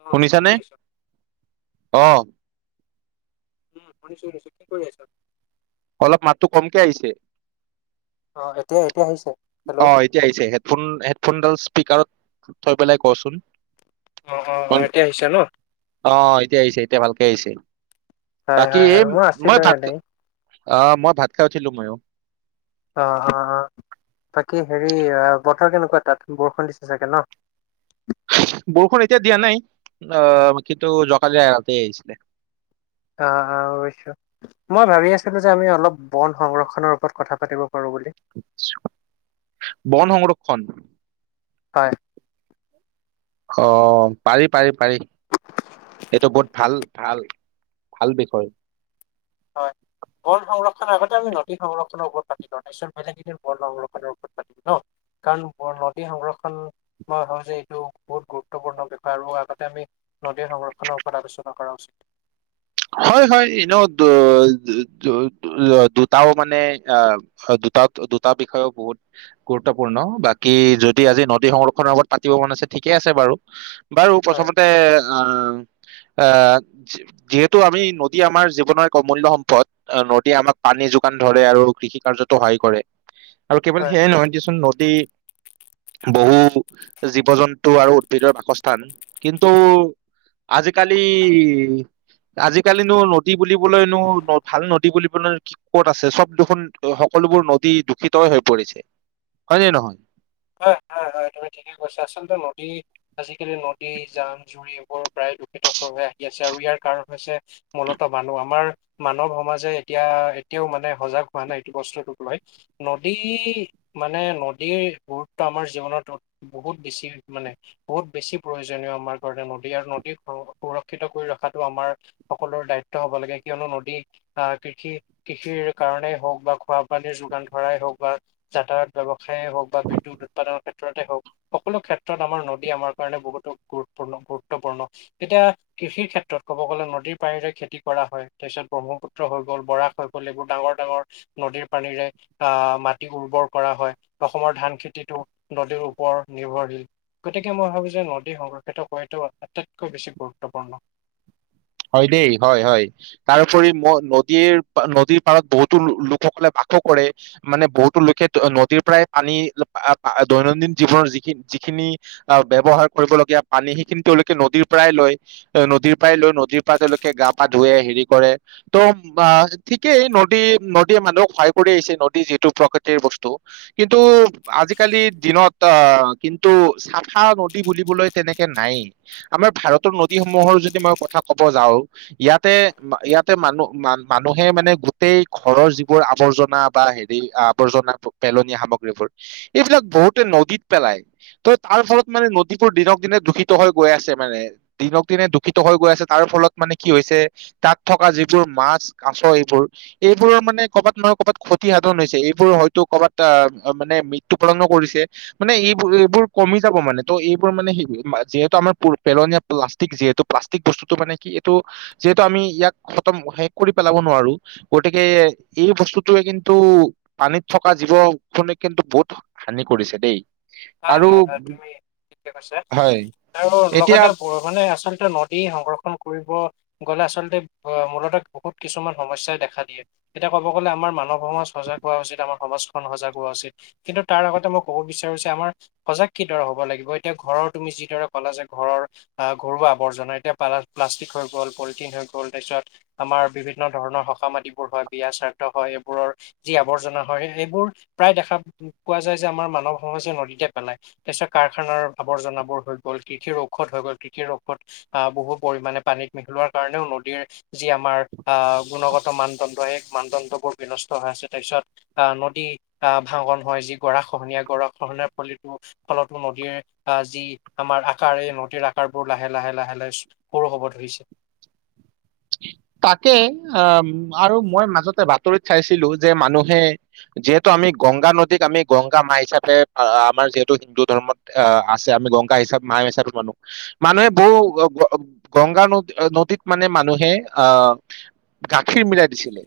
অ কি শুনিছানে কৰি আছ? আহ উম শুনিছো শুনিছো কি কৰি আছ অলপ মাতটো কমকে আহিছে অ এতিয় অ এতিয়া আহিছে হেডফোন হেডফোনডাল স্পীকাৰত থৈ পেলাই কচোন অ অ অ এতিয়া আহিছে ন? অ এতিয়া আহিছে এতিয়া ভাল সছেয় হয় তাকি হয় হয় মই আছিলো ভাতক এনেই অ মই ভাত খাই উঠিলো ময়ো অ অ অ বাকী হেৰি বতৰ কেনেকুৱা তাত বৰষুণ দিছে চাগে ন বৰষুণ এতিয়া দিয়া নাই আহ কিন্তু জকালি এৰাতে আহিছিলে অ অ অৱশ্যয় মই ভাবি আছিলো যে আমি অলপ বন সংৰক্ষনৰৰ ওপৰত কথা পাতিব পাৰো বুলি বন সংৰক্ষণ হয় অ পাৰি পাৰি পাৰি এইটো বহুত ভাল ভাল ভাল বিষয় হয় বল সংৰক্ষণ আগতে আমি নদী সংৰক্ষনৰৰ ওপৰত পাতি ল নিত বেলেগ সেইদিন বল সংৰক্ষনৰৰ ওপৰত পাতিল ন কাৰণ নদী সংৰক্ষণ মই ভ যে এইটো বহুত গুৰুত্বপূৰ্ণ বিষয় আৰু আগতে আমি নদীৰ সংৰক্ষনৰৰ ওপৰত আলোচনা কৰা উচিত হয় হয় এনেও দুটাও মানে আহ দুটা দুটা বিষয়েও বহুত গুৰুত্বপূৰ্ণ বাকী যদি আজি নদী সংৰক্ষনৰৰ আত পাতিব মন আছে ঠিকেই আছে বাৰু বাৰু অ প্ৰথমতে অ' অ', যিহেতু টো আমি নদী আমাৰ জীৱনৰ এক অমূল্য সম্পদ নদীয়ে আমাক পানী যোগান ধৰে আৰু কৃষি কাৰ্যতো সহায় কৰে। আৰু কেৱল হয় সেয়ে নহয় দিচোন নদী বহু জীৱ-জন্তু আৰু উদ্ভিদৰ বাসস্থান, কিন্তু আজিকালি আজিকালিনো নদী বুলিবলৈনো ভাল নদী বুলিবলৈ কি ক'ত আছে চব দুখোন সকলোবোৰ নদী দূষিতই হৈ পৰিছে হয় নে নহয়। হয়, হয়, হয় তুমি ঠিকেই কৈছা আচলতে নদী আজিকালি নদী জান-জুৰি এইবোৰ প্ৰায় দূষিত হৈ আহি আছে আৰু ইয়াৰ কাৰণ হৈছে মূলত মানুহ আমাৰ মানৱ সমাজে এতিয়া এতিয়াও মানে সজাগ হোৱা নাই এইটো বস্তুটোক লৈ নদী মানে নদীৰ ত' আমাৰ জীৱনত বহুত বেছি মানে বহুত বেছি প্ৰয়োজনীয় আমাৰ কাৰণে নদী আৰু নদী সুৰক্ষিত কৰি ৰখাতটো আমাৰ সকলোৰে দায়িত্ব হ'ব লাগে কিয়নো নদী অ', কৃষি কৃষিৰ কাৰণেই হওঁক বা খোৱা পানীৰ যোগান ধৰাই হওঁক বা যাতায়ত ব্যৱসায় হওঁক বা বিদ্যুৎ উৎপাদনৰ ক্ষেত্ৰতে হওঁক সকলো ক্ষেত্ৰত আমাৰ নদী আমাৰ কাৰণে বহুতো গুৰুতপূৰ্ণ, গুৰুত্বপূৰ্ণ তেতিয়া কৃষিৰ ক্ষেত্ৰত ক'ব গ'লে নদীৰ পানীৰে খেতি কৰা হয় তাৰপিছত ব্ৰহ্মপুত্ৰ হৈ গ'ল বৰাৰাক হৈ গ'ল এইবোৰ ডাঙৰ ডাঙৰ নদীৰ পানীৰে অ', মাটি উৰ্বৰ কৰা হয় অসমৰ ধান খেতি নদীৰ ওপৰত নিৰ্ভৰশীল গতিকে মই ভাবো যে নদী সংৰক্ষিত কৰাটো আটাইতকৈ বেছি গুৰুত্বপূৰ্ণ। হয় দেই হয়, হয় তাৰপৰি নদীৰ নদীৰ পাৰত বহুতো লোকসকলে বাস কৰে মানে বহুতো লোকে নদীৰ পৰাই পানী দৈনন্দিন জীৱনৰ যিখিন যিখিনি অ', ব্যৱহাৰ কৰিবলগীয়া পানী সেইখিনি তেওঁলোকে নদীৰ পৰাই লয় নদীৰ পৰাই লৈ নদীৰ পা তেওঁলোকে গা পা ধুৱে হেৰি কৰে ত' ঠিকেই নদী নদীয়ে মানুহক সহায় কৰি আহিছে নদী যিহেতু প্ৰকৃতিৰ বস্তু কিন্তু আজিকালিৰ দিনত অ', কিন্তু চাফা নদী বুলিবলৈ তেনেকে নায়েই আমাৰ ভাৰতৰ নদীসমূহৰ যদি মই কথা ক ক'ব যাওঁ ইয়াতে ইয়াতে মানুহ মানুহে মানে গোটেই ঘৰৰ যিবোৰ আৱৰ্জনা বা হেৰি আৱৰ্জনা পেলনীয়া সামগ্ৰীবোৰ এইবিলাক বহুতে নদীত পেলাই ত তাৰ ফলত মানে নদীবোৰ দিনক দিনে দূষিত হৈ গৈ আছে মানে দিনক দিনে দূষিত হৈ গৈ আছে। তাৰ ফলত মানে কি হৈছে তাত থকা যিবোৰ মাছ কাছ এইবোৰ এইবোৰৰ মানে ক'ৰবাত নহয় ক'ৰবাত ক্ষতি সাধন হৈছে এইবোৰ হয়তো ক'বাত মানে মৃত্যু পৰণো কৰিছে মানে এইবোৰ এইবোৰ কমি যাব মানে ত' এইবোৰ মানে যিহেতু আমাৰ পেলনীয়া প্লাষ্টিক যিহেতু প্লাষ্টিক বস্তু টো মানে কি এইটো যিহেতু আমি ইয়াক খতম শেষ কৰি পেলাব নোৱাৰো গতিকে এই বস্তুটোৱে কিন্তু পানীত থকা জীৱ খনে কিন্তু বহুত হানি কৰিছে দেই। হয়, আৰু হয়, হয় তুমি ঠিকে কৈছে হয় আৰু এতিয়া লগতে মানে আচল নদী সংৰক্ষণ কৰিব গলে আচল্ততে মূলতঃ বহুত কিছুমান সমস্যাই দেখা দিয়ে এতিয়া ক'ব গ'লে আমাৰ মানৱ [unintelligible] উচিত আমাক সমাজখন সজাগ হোৱা উচিত কিন্তু তাৰ আগতে মই ক'ব বিচাৰো যে আমাৰ সজাগ কিদৰে হ'ব লাগিব এতিয়া ঘৰৰ তুমি যিদৰে ক'লা যে ঘৰৰ আহ ঘৰুৱা আৱৰ্জনা এতিয়া পা প্লাষ্টিক হৈ গ'ল পলিথিন হৈ গ'ল তাৰপিছত আমাৰ বিভিন্ন ধৰণৰ সকামাটিবোৰ হয় বিয়া স্বাৰ্থ হয় এইবোৰৰ যি আৱৰ্জনা হয় এইবোৰ প্ৰায় দেখা পোৱা যায় যে আমাৰ মানৱ সমাজে নদীতে পেলাই তাৰ পিছত কাৰখানাৰ আৱৰ্জনাবোৰ হৈ গ'ল কৃষিৰ ঔষধ হৈ গ'ল কৃষিৰ ঔষধ অ', বহু পৰিমামানে পানীত মিহলোৱাৰ কাৰণেও নদীৰ যি আমাৰ আহ গুণগত মানদণ্ড সেই মানদণ্ড বোৰ বিনষ্ট হৈ আছে তাৰ পিছত আহ নদী অ', ভাঙন হয় যি গৰা খহনীয়া গৰা খহনাৰ পল ফলতো নদীৰ অ', যি আমাৰ আকাৰ এই নদীৰ আকাৰবোৰ লাহে, লাহে, লাহে লাহে সৰু হ'ব ধৰিছে। তাকে অ', আৰু মই মাজতে বাতৰিত চাইছিলো যে মানুহে যিহেতু আমি গংগা নদীত আমি গংগা মা হিচাপে আমাৰ যিহেতু হিন্দু ধৰ্মত অ', আছে আমি গংগা হিচাপ মা হিচাপে মানু-মানুহে বহ গংগা ন নদীত মানে মানুহে হে গাখীৰ মিলাই দিছিলে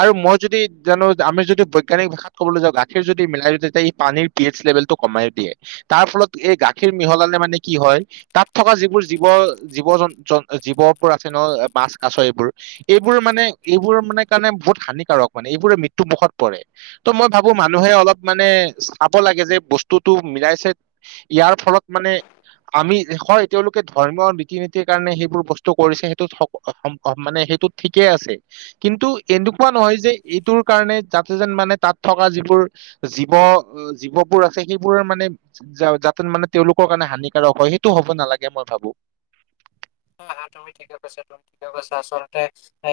আৰু মই যদি জানো আমি যদি বৈজ্ঞানিক ভাষাত ক'বলৈ যাওঁ গাখীৰ যদি মিলাই দি তেতিয়া এই পানীৰ পি এইচ লেভেলটো কমাই দিয়ে তাৰ ফলত এই গাখীৰ মিহলালে মানে কি হয় তাত থকা যিবোৰ জীৱ, জীৱ, জ জীৱবোৰ আছে ন' মাছ কাছ এইবোৰ এইবোৰ মানে এইবোৰ মানে কাৰণে বহুত হানিকাৰক মানে এইবোৰে মৃত্যু মুখত পৰে ত' মই ভাবো মানুহে অলপ মানে চাব লাগে যে বস্তুতটো মিলাইছে ইয়াৰ ফলত মানে আমি হয় তেওঁলোকে ধৰ্মীয় ৰীতি-নীতিৰ কাৰণে সেইবোৰ বস্তু কৰিছে সেইটো মানে সেইটো ঠিকেই আছে কিন্তু এনেকুৱা নহয় যে এইটোৰ কাৰণে যাতে যেন মানে তাত থকা যিবোৰ জীৱ, জীৱবোৰ আছে সেইবোৰৰ মানে যাতে মানে তেওঁলোকৰ কাৰণে হানিকাৰক হয় সেইটো হ'ব নালাগে মই ভাবো। হা তুমি ঠিকে কৈছা তুমি ঠিকে কৈছা আচলতে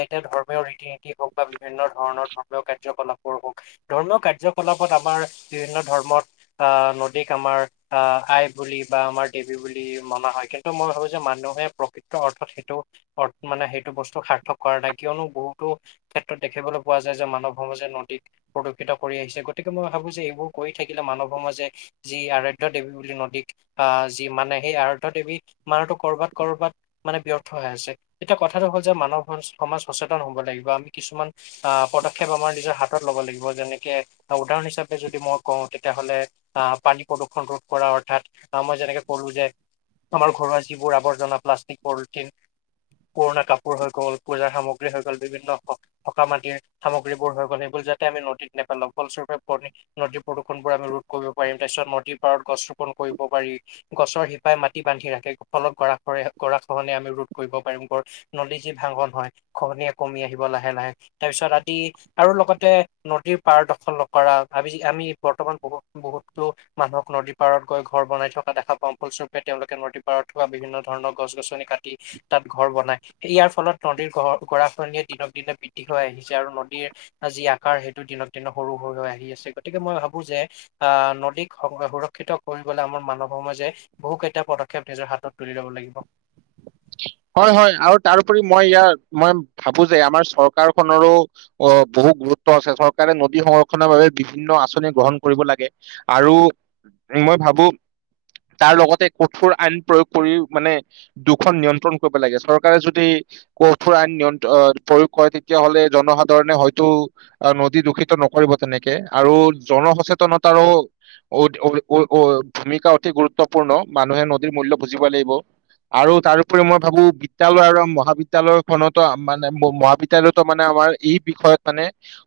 এতিয়া ধৰ্মীয় ৰীতি-নীতি হওঁক বা বিভিন্ন ধৰণৰ ধৰ্মীয় কাৰ্যকলাপৰ হওক ধৰ্মীয় কাৰ্যকলাপত আমাৰ বিভিন্ন ধৰ্মত অ', নদীক আমাৰ আহ আই বুলি বা আমাৰ দেৱী বুলি মনা হয় কিন্তু মই ভাবো যে মানুহে অৰ্থত সেইটো অ', মানে সেইটো বস্তু সাৰ্থক কৰা নাই কিয়নো বহুতো ক্ষেত্ৰত দেখিবলৈ পোৱা যায় যে মানৱ সমাজে নদীক প্ৰদূষিত কৰি আহিছে গতিকে মই ভাবো যে এইবোৰ কৰি থাকিলে মানৱ সমাজে যি আৰাধ্য দেৱী বুলি নদীক অ', যি মানে সেই আৰাধ্য দেৱী মানুহো কৰবাত, কৰবাত মানে ব্যৰ্থ হৈ আছে এতিয়া কথাটো হ'ল যে মানৱ সমাজ সচেতন হ'ব লাগিব আমি কিছুমান আহ পদক্ষেপ আমাৰ নিজৰ হাতত ল'ব লাগিব যেনেকে উদাহৰণ হিচাপে যদি মই কওঁ তেতিয়াহলে অ', পানী প্ৰদূৰ্ষণ ৰোধ কৰা অৰ্থাৎ আহ মই যেনেকে ক'লো যে আমাৰ ঘৰুৱা যিবোৰ আৱৰ্জনা প্লাষ্ট পলিথিন পুৰণা কাপোৰ হৈ গ'ল পূজাৰ সামগ্ৰী হৈ গ'ল বিভিন্ন সকা মাটিৰ সামগ্ৰীবোৰ হৈ গ'ল সেইবোৰ যাতে আমি নদীত নেপেলোওঁ ফলস্বৰূপে নদীৰ প্ৰদূষণ বোৰ আমি ৰোধ কৰিব পাৰিম তাৰ পিছত নদীৰ পাৰত গছ ৰোপন কৰিব পাৰি গছৰ শিপাই মাটি বান্ধি ৰাখে ফলত গৰাখৰে কৰা খহন আমি ৰোধ কৰিব পাৰিম গ নদী যি ভাঙন হয় খহনিয় কমি আহিব লাহে, লাহে তাৰ পিছত আদি আৰু লগতে নদীৰ পাৰ দখলক কৰা আমি বৰ্তমান বহুত বহুতো মানুহক নদীৰ পাৰত গৈ ঘৰ বনাই থকা দেখা পাওঁ ফলস্বৰূপে তেওঁলোকে নদীৰ পাৰত থোৱা বিভিন্ন ধৰণৰ গছ-গছনি কাট টি তাত ঘৰ বনাই। ইয়াৰ ফলত নদীৰ গৰ গৰাখহনীয়া দিনক দিনে বৃদ্ধি হৈ আহিছে আৰু নদীৰ যি আকাৰ সেইটো দিনক দিনে সৰু হৈ হৈ আহি আছে গতিকে মই ভাবো যে অ', নদীক সুৰক্ষিত কৰিবলৈ আমাৰ মানৱ সমাজে বহুকেইটা পদক্ষেপ নিজৰ হাতত তুলি ল'ব লাগিব। হয়, হয় আৰু তাৰপৰি মই ইয়াৰ মই ভাবো যে আমাৰ চৰকাৰখনৰো অ', বহু গুৰুত্ব আছে চৰকাৰে নদী সংৰক্ষনৰৰ বাবে বিভিন্ন আঁচনি গ্ৰহণ কৰিব লাগে আৰু মই ভাবো তাৰ লগতে কঠোৰ আইন প্ৰয়োগ কৰি মানে দুখন নিয়ন্ত্ৰণ ল' চৰকাৰে য কঠোৰ আইন প্ৰয়োগ কৰে তেতিয়াাহলে জনসাধাৰণে হয়তো নদী দূষিত নকৰিব তেনেকে আৰু জন সচেতনতাৰো ভূমিকা অতি গুৰুত্বপূৰ্ণ মানুহে নদীৰ মূল্য বুজিব লাগিব আৰু তাৰোপৰি মই ভাবো বিদ্যালয় আৰু মহাবিদ্যালয় খনতো মানে মহাবিদ্যালয়তো মানে আমাৰ এই বিষয়ত মানে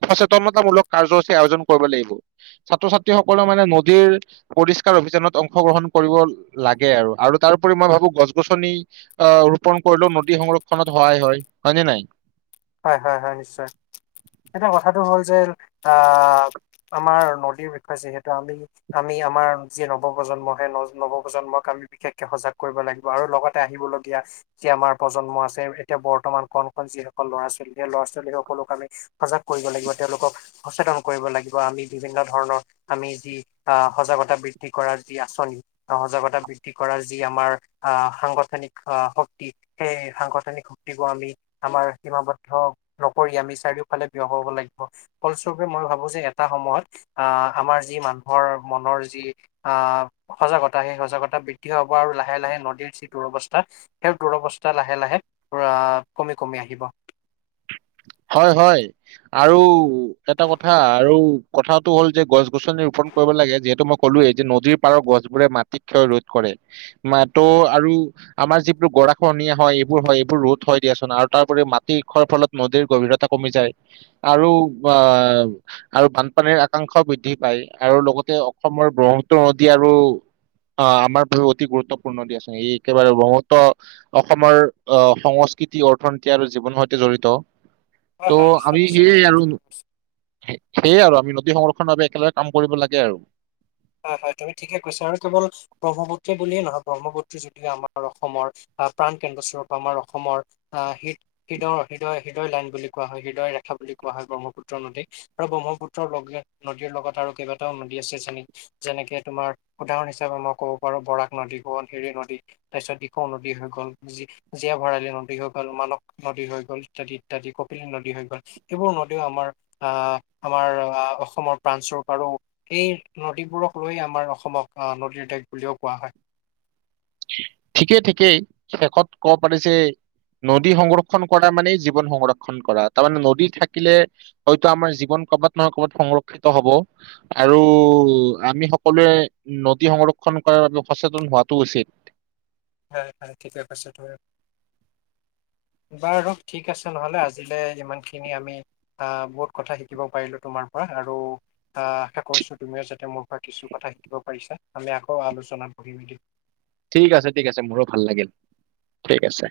সচেতনতাামূলক কাৰ্যসূচী আয়োজন কৰিব লাগিব ছাত্ৰ-ছাত্ৰীসকলে মানে নদীৰ পৰিষ্কাৰ অভিযানত অংশগ্ৰহণ কৰিব লাগে আৰু আৰু তাৰপৰি মই ভাবো গছ-গছনি অ', ৰোপন কৰিলেও নদী সংৰক্ষণত সহায় হয় হয় নে নাই? হয়, হয়, হয় নিশ্চয় এতিয়া কথাটো হ'ল যে অ', আমাৰ নদীৰ বিষয়ে যিহেতু আমি আমি আমাৰ যি নৱপ্ৰজন্ম সেই নৱপ্ৰজন্মক আমি বিশেষকে সজাগ কৰিব লাগিব আৰু লগতে আহিব লগীয়া যি আমাৰ প্ৰজন্ম আছে এতিয়া বৰ্তমান কন কন কন ল'ৰা ছোৱালী সেই ল'ৰা-ছোৱালীসকলক আমি সজাগ কৰিব লাগিব তেওঁলোকক সচেতন কৰিব লাগিব আমি বিভিন্ন ধৰণৰ আমি যি আহ, সজাগতা বৃদ্ধি কৰাৰ যি আঁচনি সজাগতা বৃদ্ধি কৰাৰ যি আমাৰ আহ, সাংগঠনিক আহ শক্তি সেই সাংগঠনিক শক্তিবোৰ আমি আমাৰ সীমাবদ্ধ নকৰি আমি চাৰিওফালে ব্যয় হ'ব লাগিব ফলস্বৰূপে মই ভাবোঁ যে এটা সময়ত আহ আমাৰ যি মানুহৰ মনৰ যি আহ সজাগতা সেই সজাগতা বৃদ্ধি হ'ব আৰু লাহে লাহে নদীৰ যি দুৰৱস্থা সেই দুৰৱস্থা লাহে, লাহে, আহ, কমি কমি আহিব। হয় হয় আৰু এটা কথা আৰু কথাটো হ'ল যে গছ-গছনি ৰোপন কৰিব লাগে যিহেতু মই ক'লোৱেই যে নদীৰ পাৰৰ গছবোৰে মাটিত ক্ষয় ৰোধ কৰে মতো আৰু আমাৰ যিবোৰ গৰাখহনীয়া হয় এইবোৰ হয় এইবোৰ ৰোধ হয় দিয়াচোন আৰু তাৰ উপৰি মাটি খ্যয়ৰ ফলত নদীৰ গভীৰতা কমি যায় আৰু আহ, আৰু বানপানীৰ আকাংক্ষাও বৃদ্ধি পায় আৰু লগতে অসমৰ ব্ৰহ্মপুত্ৰ নদী আৰু আহ, আমাৰ বহু অতি গুৰুত্বপূৰ্ণ নদী আছে এই একেবাৰে ব্ৰহ্মত্ৰ অসমৰ আহ, সংস্কৃতি অৰ্থনীতি আৰু জীৱনৰ সৈতে জড়িত। হয় হয় ত' নিশ্চয় আমি নিশ্চয় সেয়ে তুমি আৰু ঠিকে কৈছা সেয়ে আৰু আমি সংৰক্ষণ বাবে একেলগে কাম কৰিব লাগে আৰু হয় হয় তুমি ঠিকে কৈছা আৰু কেৱল ব্ৰহ্মপুত্ৰ বুলিয়ে নহয় ব্ৰহ্মপুত্ৰ্ৰী যদিও আমাৰ অসমৰ আহ প্ৰাণ কেন্দ্ৰস্বৰূপ আমাৰ অসমৰ আহ হৃ হৃদয় হৃদয় হৃদয় লাইন বুলি কোৱা হয় হৃদয় ৰেখা বুলি কোৱা হয় ব্ৰহ্মপুত্ৰৰ নদী আৰু ব্ৰহ্মপুত্ৰৰ লগে নদীৰ লগত আৰু কেইবাটাও নদী আছে যেনে যেনেকে তোমাৰ উদাহৰণ হিচাপে মই কব পাৰো বৰাক নদী সোৱণশিৰি নদী তাৰপিছত দিখৌ নদী হৈ গ'ল জীয়া ভৰালী নদী হৈ গ'ল মানস নদী হৈ গল ইত্যাদি ইত্যাদি কপিলি নদী হৈ গ'ল এইবোৰ নদীও আমাৰ আহ আমাৰ আহ অসমৰ প্ৰাণস্বৰূপ আৰু এই নদীবোৰক লৈ আমাৰ অসমক নদীৰ দেশ বুলিও কোৱা হয়। ঠিকেই ঠিকেই শেষত কব পাৰি যে নদী সংৰক্ষন কৰা মানে জীৱন সংৰক্ষন কৰা তাৰমানে নদী থাকিলে হয়তো আমাৰ জীৱন কৰবাত নহয় কবাত নহয় কবাত সংৰক্ষিত হব আৰু আমি সকলোৱে নদী সংৰক্ষন কৰাৰ বাবে সচেতন হোৱাতটো উচিত। ঠিকে কৈছেতো বাৰু ঠিক আছে নহলে আজিলৈ ইমান খিনি আমি আহ বহুত কথা শিকিব পাৰিলো তোমাৰ পৰা আৰু আহ আশা কৰিছো তুমিও যাতে মোৰ পৰা কিছু কথা শিকিব পাৰিছা আমি আকৌ আলোচনাত বহিম এদিন। ঠিক আছে। ঠিক আছে। মোৰো ভাল লাগিল ঠিক আছে।